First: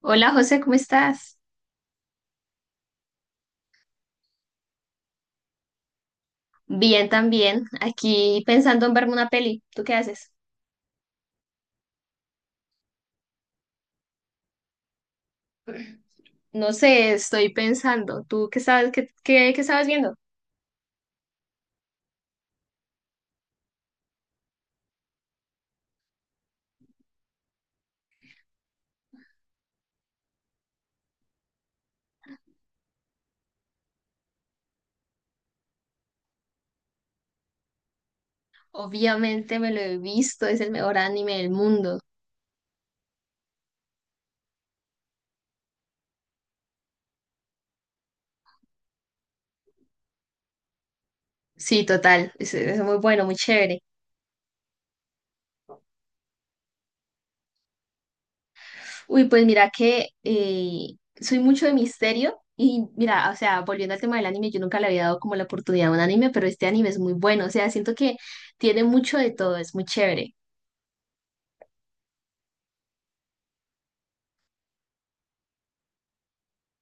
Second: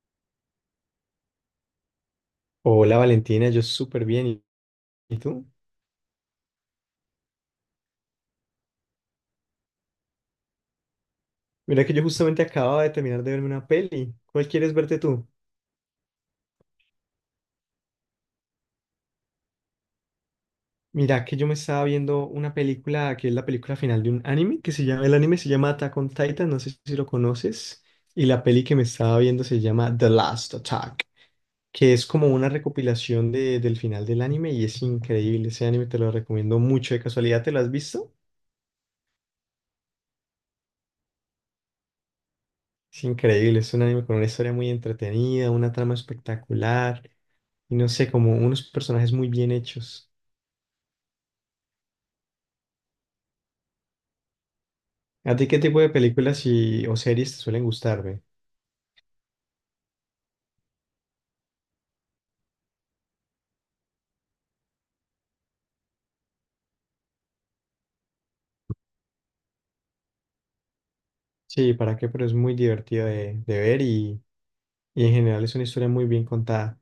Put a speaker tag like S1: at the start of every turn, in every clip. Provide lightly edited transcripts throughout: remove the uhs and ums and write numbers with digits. S1: Hola José, ¿cómo estás?
S2: Hola Valentina, yo súper bien. ¿Y tú?
S1: Bien también, aquí pensando en verme una peli. ¿Tú qué haces?
S2: Mira que yo justamente acababa de terminar de verme una peli. ¿Cuál quieres verte tú?
S1: No sé, estoy pensando. ¿Tú qué sabes, qué estabas viendo?
S2: Mira que yo me estaba viendo una película que es la película final de un anime que se llama, el anime se llama Attack on Titan, no sé si lo conoces. Y la peli que me estaba viendo se llama The Last Attack, que es como una recopilación del final del anime y es increíble. Ese anime te lo recomiendo mucho. ¿De casualidad te lo has visto?
S1: Obviamente me lo he visto, es el mejor anime del mundo.
S2: Es increíble, es un anime con una historia muy entretenida, una trama espectacular y no sé, como unos personajes muy bien hechos.
S1: Sí, total, es muy bueno, muy chévere.
S2: ¿A ti qué tipo de películas y, o series te suelen gustar, ve?
S1: Uy, pues mira que soy mucho de misterio y mira, o sea, volviendo al tema del anime, yo nunca le había dado como la oportunidad a un anime, pero este anime es muy bueno, o sea, siento que tiene mucho de todo, es muy chévere.
S2: Sí, ¿para qué? Pero es muy divertido de ver y en general es una historia muy bien contada.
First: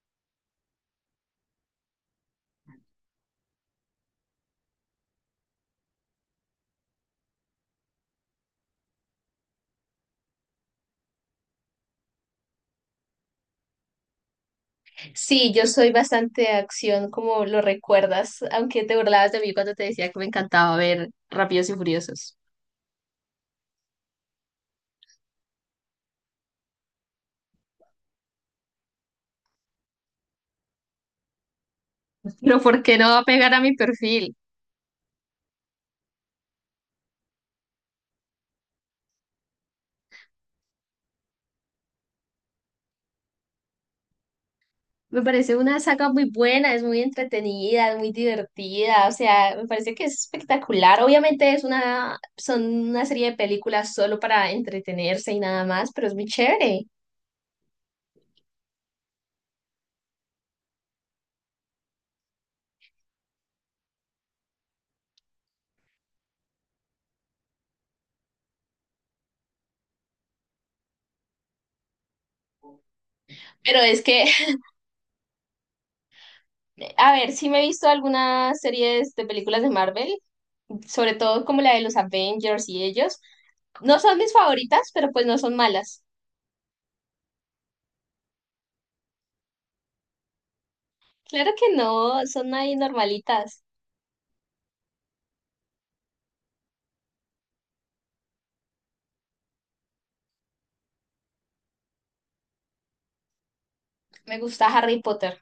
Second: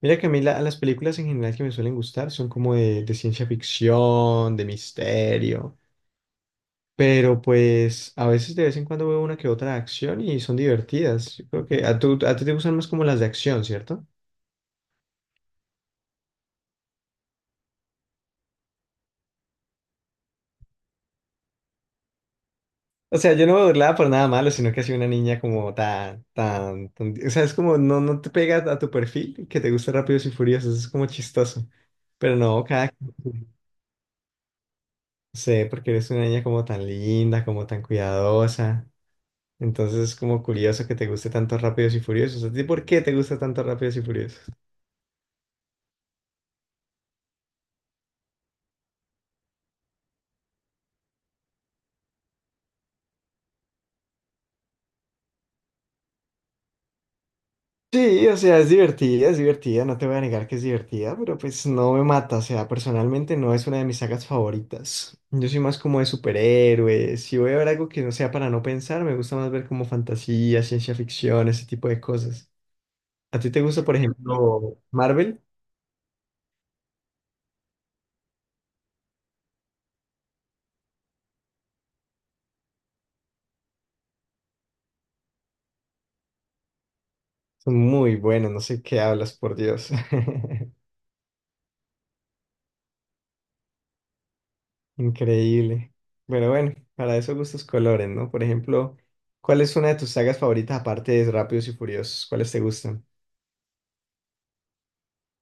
S2: Mira que a mí las películas en general que me suelen gustar son como de ciencia ficción, de misterio, pero pues a veces de vez en cuando veo una que otra de acción y son divertidas. Yo creo que a ti te gustan más como las de acción, ¿cierto?
S1: Sí, yo soy bastante de acción, como lo recuerdas, aunque te burlabas de mí cuando te decía que me encantaba ver Rápidos y Furiosos.
S2: O sea, yo no me burlaba por nada malo, sino que ha sido una niña como O sea, es como no, no te pega a tu perfil que te gusta Rápidos y Furiosos, es como chistoso. Pero
S1: Pero
S2: no,
S1: ¿por
S2: cada...
S1: qué no va a pegar a mi perfil?
S2: sé, porque eres una niña como tan linda, como tan cuidadosa. Entonces es como curioso que te guste tanto Rápidos y Furiosos. ¿A ti por qué te gusta tanto Rápidos y Furiosos?
S1: Me parece una saga muy buena, es muy entretenida, es muy divertida, o sea, me parece que es espectacular. Obviamente es una, son una serie de películas solo para entretenerse y nada más, pero es muy chévere.
S2: Sí, o sea, es divertida, no te voy a negar que es divertida, pero pues no me mata, o sea, personalmente no es una de mis sagas favoritas. Yo soy más como de superhéroes, si voy a ver algo que no sea para no pensar, me gusta más ver como fantasía, ciencia ficción, ese tipo de cosas. ¿A ti te
S1: Pero
S2: gusta, por
S1: es que,
S2: ejemplo, Marvel?
S1: a ver, sí me he visto algunas series de películas de Marvel sobre todo como la de los Avengers y ellos. No son mis favoritas, pero pues no son malas.
S2: Son muy buenos, no sé qué hablas, por Dios.
S1: Claro que no, son ahí normalitas.
S2: Increíble. Bueno, bueno, para eso gustos colores, ¿no? Por ejemplo, ¿cuál es una de tus sagas favoritas aparte de Rápidos y Furiosos? ¿Cuáles te gustan?
S1: Me gusta Harry Potter.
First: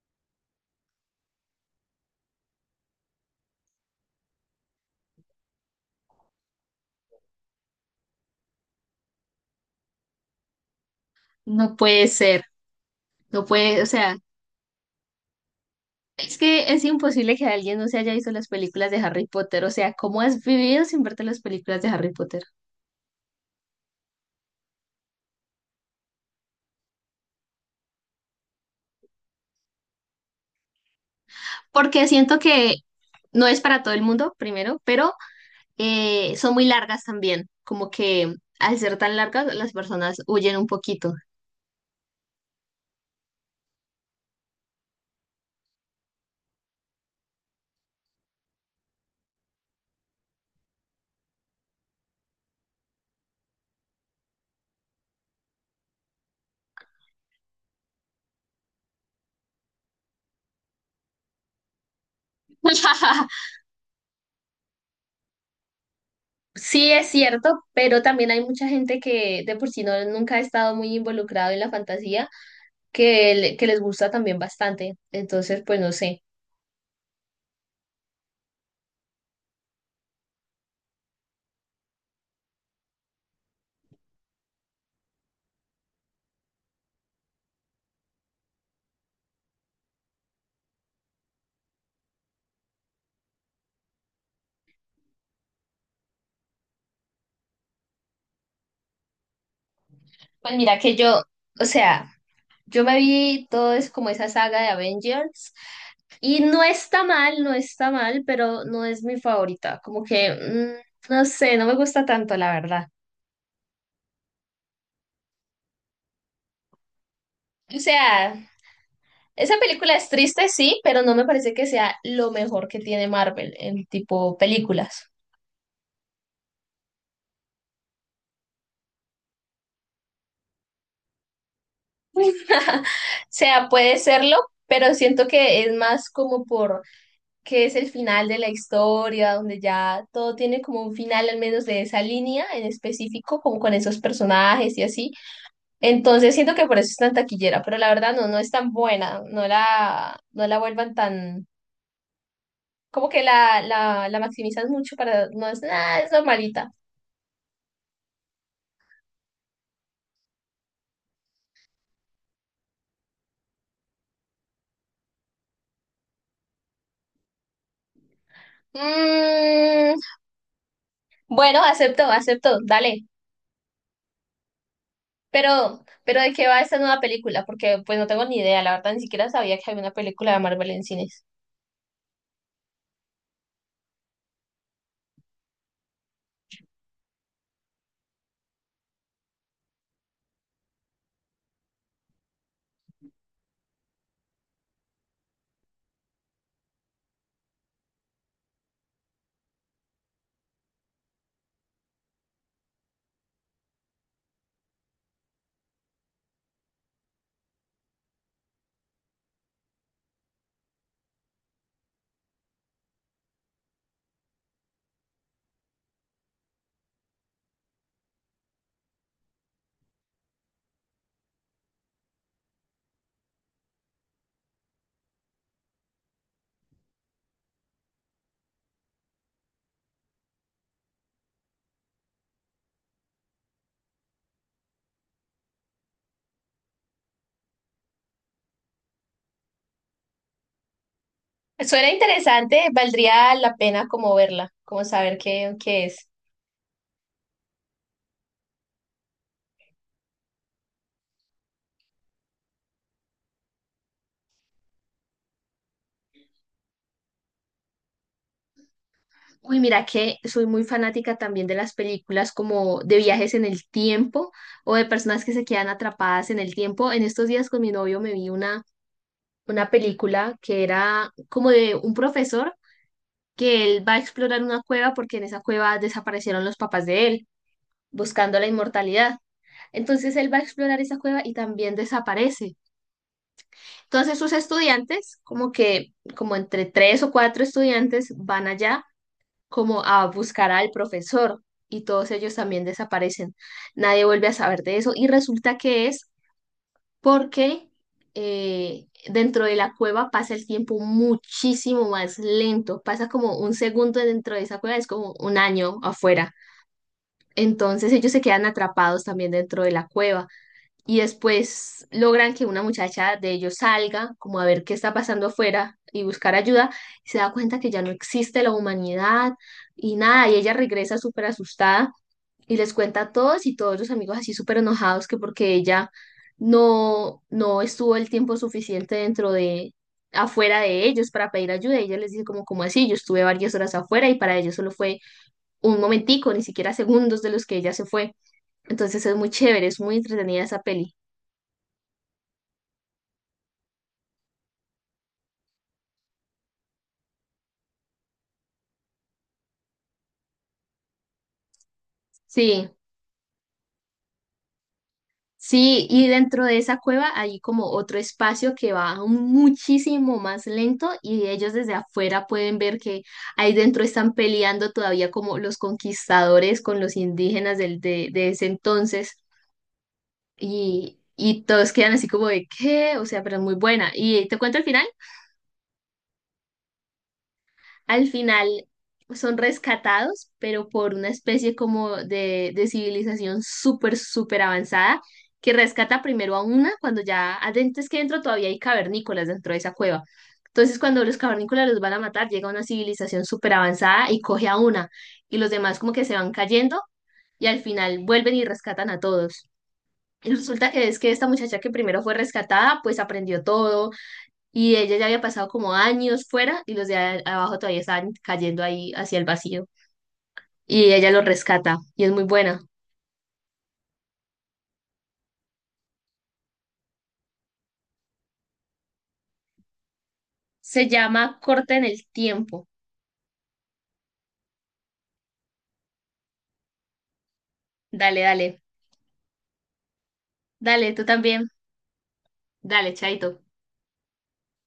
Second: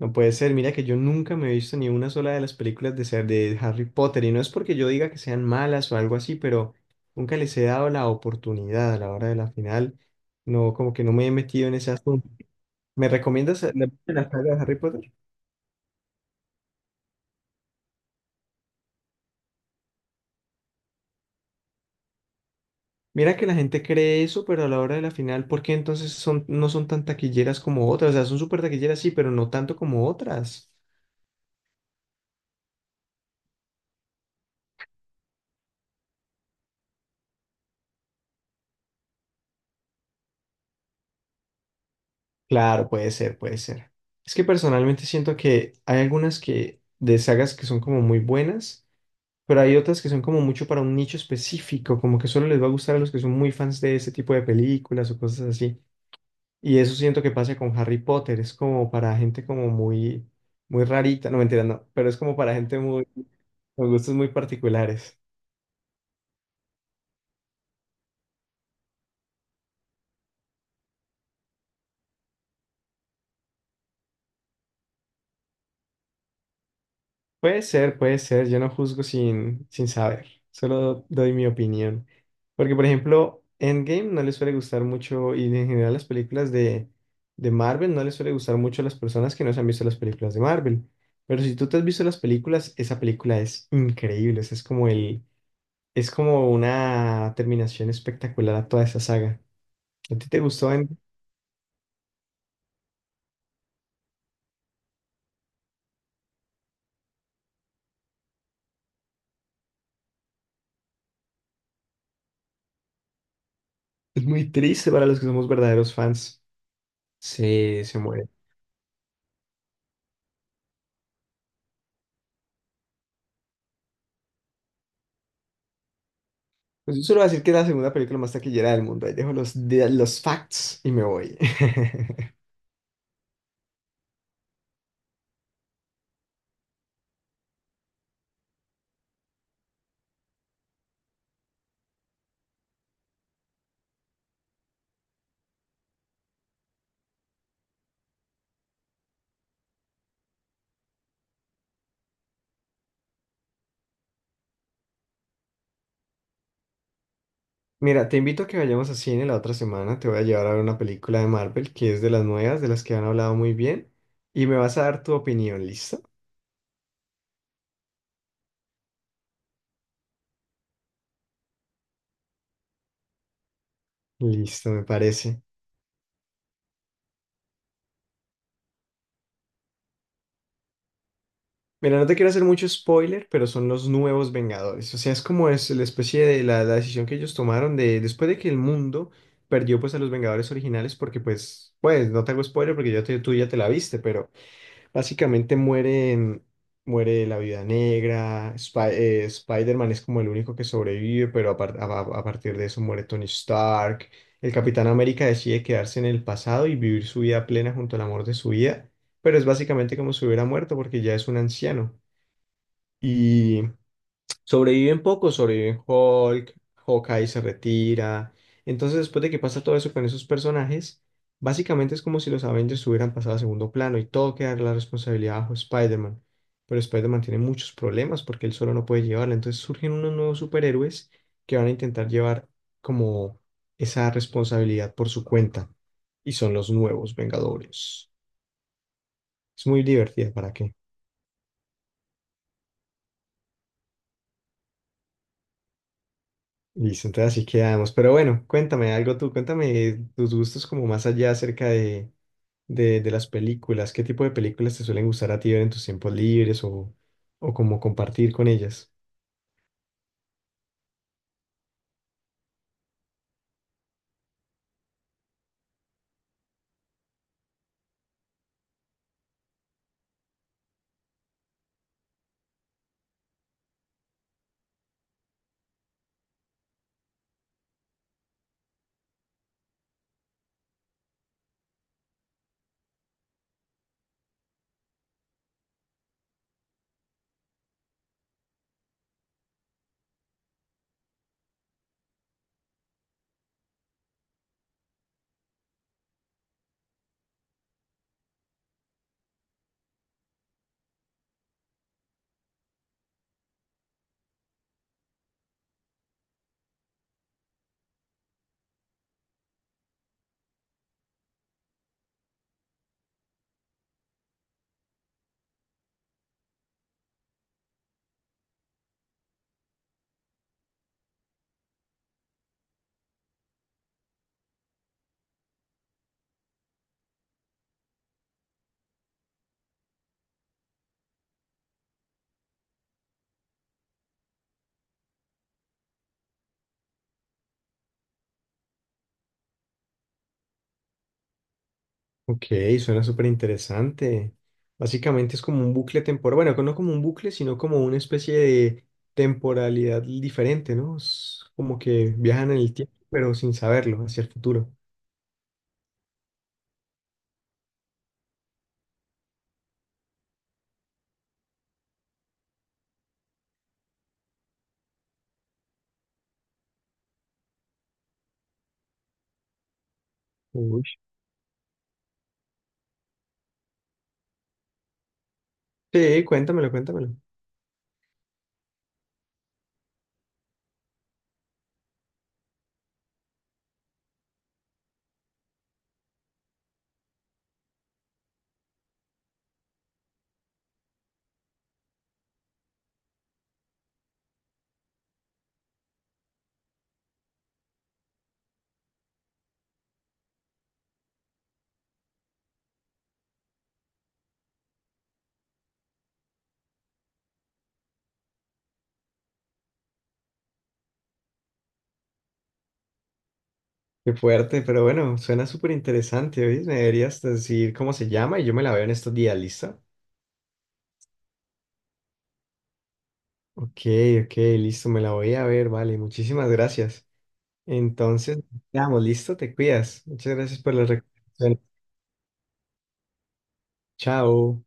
S2: No puede ser, mira que yo nunca me he visto ni una sola de las películas de Harry Potter y no es porque yo diga que sean malas o algo así, pero nunca les he dado la oportunidad a la hora de la final. No, como que no me he metido en
S1: No
S2: ese
S1: puede
S2: asunto.
S1: ser,
S2: ¿Me
S1: no
S2: recomiendas
S1: puede, o
S2: la,
S1: sea,
S2: la saga de Harry Potter?
S1: es que es imposible que alguien no se haya visto las películas de Harry Potter, o sea, ¿cómo has vivido sin verte las películas de Harry Potter?
S2: Mira que la gente cree eso, pero a la hora de la final, ¿por qué entonces no son tan taquilleras como otras? O sea, son súper taquilleras, sí, pero no tanto como otras.
S1: Porque siento que no es para todo el mundo, primero, pero son muy largas también, como que al ser tan largas las personas huyen un poquito.
S2: Claro, puede ser, puede ser. Es que personalmente siento que hay algunas que de sagas que son como muy buenas pero hay otras que son como mucho para un nicho específico, como que solo les va a gustar a los que son muy fans de ese tipo de películas o cosas así. Y eso siento que pasa con Harry Potter, es como para gente como muy, muy rarita, no mentira, no, pero es como para gente muy, con gustos muy particulares.
S1: Sí, es cierto, pero también hay mucha gente que de por sí no, nunca ha estado muy involucrado en la fantasía, que, que les gusta también bastante. Entonces, pues no sé.
S2: Puede ser, yo no juzgo sin saber, solo doy mi opinión. Porque, por ejemplo, Endgame no le suele gustar mucho, y en general las películas de Marvel no les suele gustar mucho a las personas que no se han visto las películas de Marvel. Pero si tú te has visto las películas, esa película es increíble, o sea, es como una terminación espectacular a toda esa saga. ¿A ti te
S1: Pues
S2: gustó
S1: mira que
S2: Endgame?
S1: yo, o sea, yo me vi todo es como esa saga de Avengers y no está mal, no está mal, pero no es mi favorita. Como que, mm, no sé, no me gusta tanto, la verdad.
S2: Es muy triste para los que somos verdaderos fans.
S1: O
S2: Se muere.
S1: sea, esa película es triste, sí, pero no me parece que sea lo mejor que tiene Marvel en tipo películas.
S2: Pues yo solo voy a decir que es la segunda película más taquillera del mundo. Ahí dejo los facts y me voy.
S1: O sea, puede serlo, pero siento que es más como por que es el final de la historia, donde ya todo tiene como un final, al menos de esa línea en específico, como con esos personajes y así. Entonces siento que por eso es tan taquillera, pero la verdad no, no es tan buena, no la vuelvan tan, como que la maximizan mucho para, no es nada, es normalita.
S2: Mira, te invito a que vayamos a cine la otra semana. Te voy a llevar a ver una película de Marvel que es de las nuevas, de las que han hablado muy bien. Y me vas a dar tu opinión, ¿listo?
S1: Mm, bueno, acepto, acepto, dale.
S2: Listo, me parece.
S1: Pero ¿de qué va esta nueva película? Porque pues no tengo ni idea, la verdad ni siquiera sabía que había una película de Marvel en cines.
S2: Mira, no te quiero hacer mucho spoiler, pero son los nuevos Vengadores. O sea, es como es la especie de la decisión que ellos tomaron de después de que el mundo perdió pues a los Vengadores originales, porque no te hago spoiler porque tú ya te la viste, pero... Básicamente mueren, muere la Viuda Negra, Spider-Man es como el único que sobrevive, pero a partir de eso muere Tony Stark. El Capitán América decide quedarse en el pasado y vivir su vida plena junto al amor de su vida, pero es básicamente como si hubiera muerto porque ya es un anciano. Sobreviven pocos, sobreviven Hulk, Hawkeye se retira. Entonces, después de que pasa todo eso con esos personajes, básicamente es como si los Avengers hubieran pasado a segundo plano y todo queda la responsabilidad bajo Spider-Man. Pero Spider-Man tiene muchos problemas porque él solo no puede llevarla. Entonces surgen unos nuevos superhéroes que van a intentar llevar como esa responsabilidad por su cuenta. Y son los nuevos Vengadores. Es muy divertida, ¿para qué?
S1: Suena interesante, valdría la pena como verla, como saber qué es.
S2: Listo, entonces así quedamos. Pero bueno, cuéntame algo tú, cuéntame tus gustos como más allá acerca de las películas. ¿Qué tipo de películas te suelen gustar a ti ver en tus tiempos libres o como compartir con ellas?
S1: Uy, mira que soy muy fanática también de las películas como de viajes en el tiempo o de personas que se quedan atrapadas en el tiempo. En estos días con mi novio me vi una película que era como de un profesor que él va a explorar una cueva porque en esa cueva desaparecieron los papás de él, buscando la inmortalidad. Entonces él va a explorar esa cueva y también desaparece. Entonces sus estudiantes, como que, como entre tres o cuatro estudiantes, van allá como a buscar al profesor y todos ellos también desaparecen. Nadie vuelve a saber de eso y resulta que es porque dentro de la cueva pasa el tiempo muchísimo más lento. Pasa como un segundo dentro de esa cueva, es como un año afuera. Entonces ellos se quedan atrapados también dentro de la cueva y después logran que una muchacha de ellos salga como a ver qué está pasando afuera y buscar ayuda y se da cuenta que ya no existe la humanidad y nada, y ella regresa súper asustada y les cuenta a todos y todos los amigos así súper enojados que porque ella no estuvo el tiempo suficiente afuera de ellos para pedir ayuda. Y ella les dice como, ¿como así? Yo estuve varias horas afuera y para ellos solo fue un momentico, ni siquiera segundos de los que ella se fue. Entonces es muy chévere, es muy entretenida esa peli.
S2: Ok, suena súper interesante. Básicamente es como un bucle temporal, bueno, no como un bucle, sino como una especie de temporalidad diferente, ¿no? Es como que viajan en
S1: Sí.
S2: el tiempo, pero sin saberlo, hacia el futuro.
S1: Sí, y dentro de esa cueva hay como otro espacio que va muchísimo más lento y ellos desde afuera pueden ver que ahí dentro están peleando todavía como los conquistadores con los indígenas de ese entonces
S2: Uy.
S1: y todos quedan así como de ¿qué? O sea, pero es muy buena. ¿Y te cuento el final?
S2: Sí, cuéntamelo, cuéntamelo.
S1: Al final son rescatados, pero por una especie como de civilización súper, súper avanzada, que rescata primero a una cuando ya adentro es que dentro todavía hay cavernícolas dentro de esa cueva. Entonces, cuando los cavernícolas los van a matar, llega una civilización súper avanzada y coge a una, y los demás como que se van cayendo y al final vuelven y rescatan a todos. Y resulta que es que esta muchacha que primero fue rescatada, pues aprendió todo, y ella ya había pasado como años fuera y los de abajo todavía estaban cayendo ahí hacia el vacío. Y ella los rescata y es muy buena.
S2: Qué fuerte, pero bueno, suena súper interesante, ¿oís? Me deberías decir cómo se llama y yo me la veo en estos días, ¿listo?
S1: Se llama Corta en el tiempo.
S2: Ok, ok, listo, me la voy a ver, vale, muchísimas gracias.
S1: Dale,
S2: Entonces,
S1: dale.
S2: quedamos, listo, te cuidas. Muchas gracias por las
S1: Dale, tú también.
S2: recomendaciones.
S1: Dale, chaito.
S2: Chao.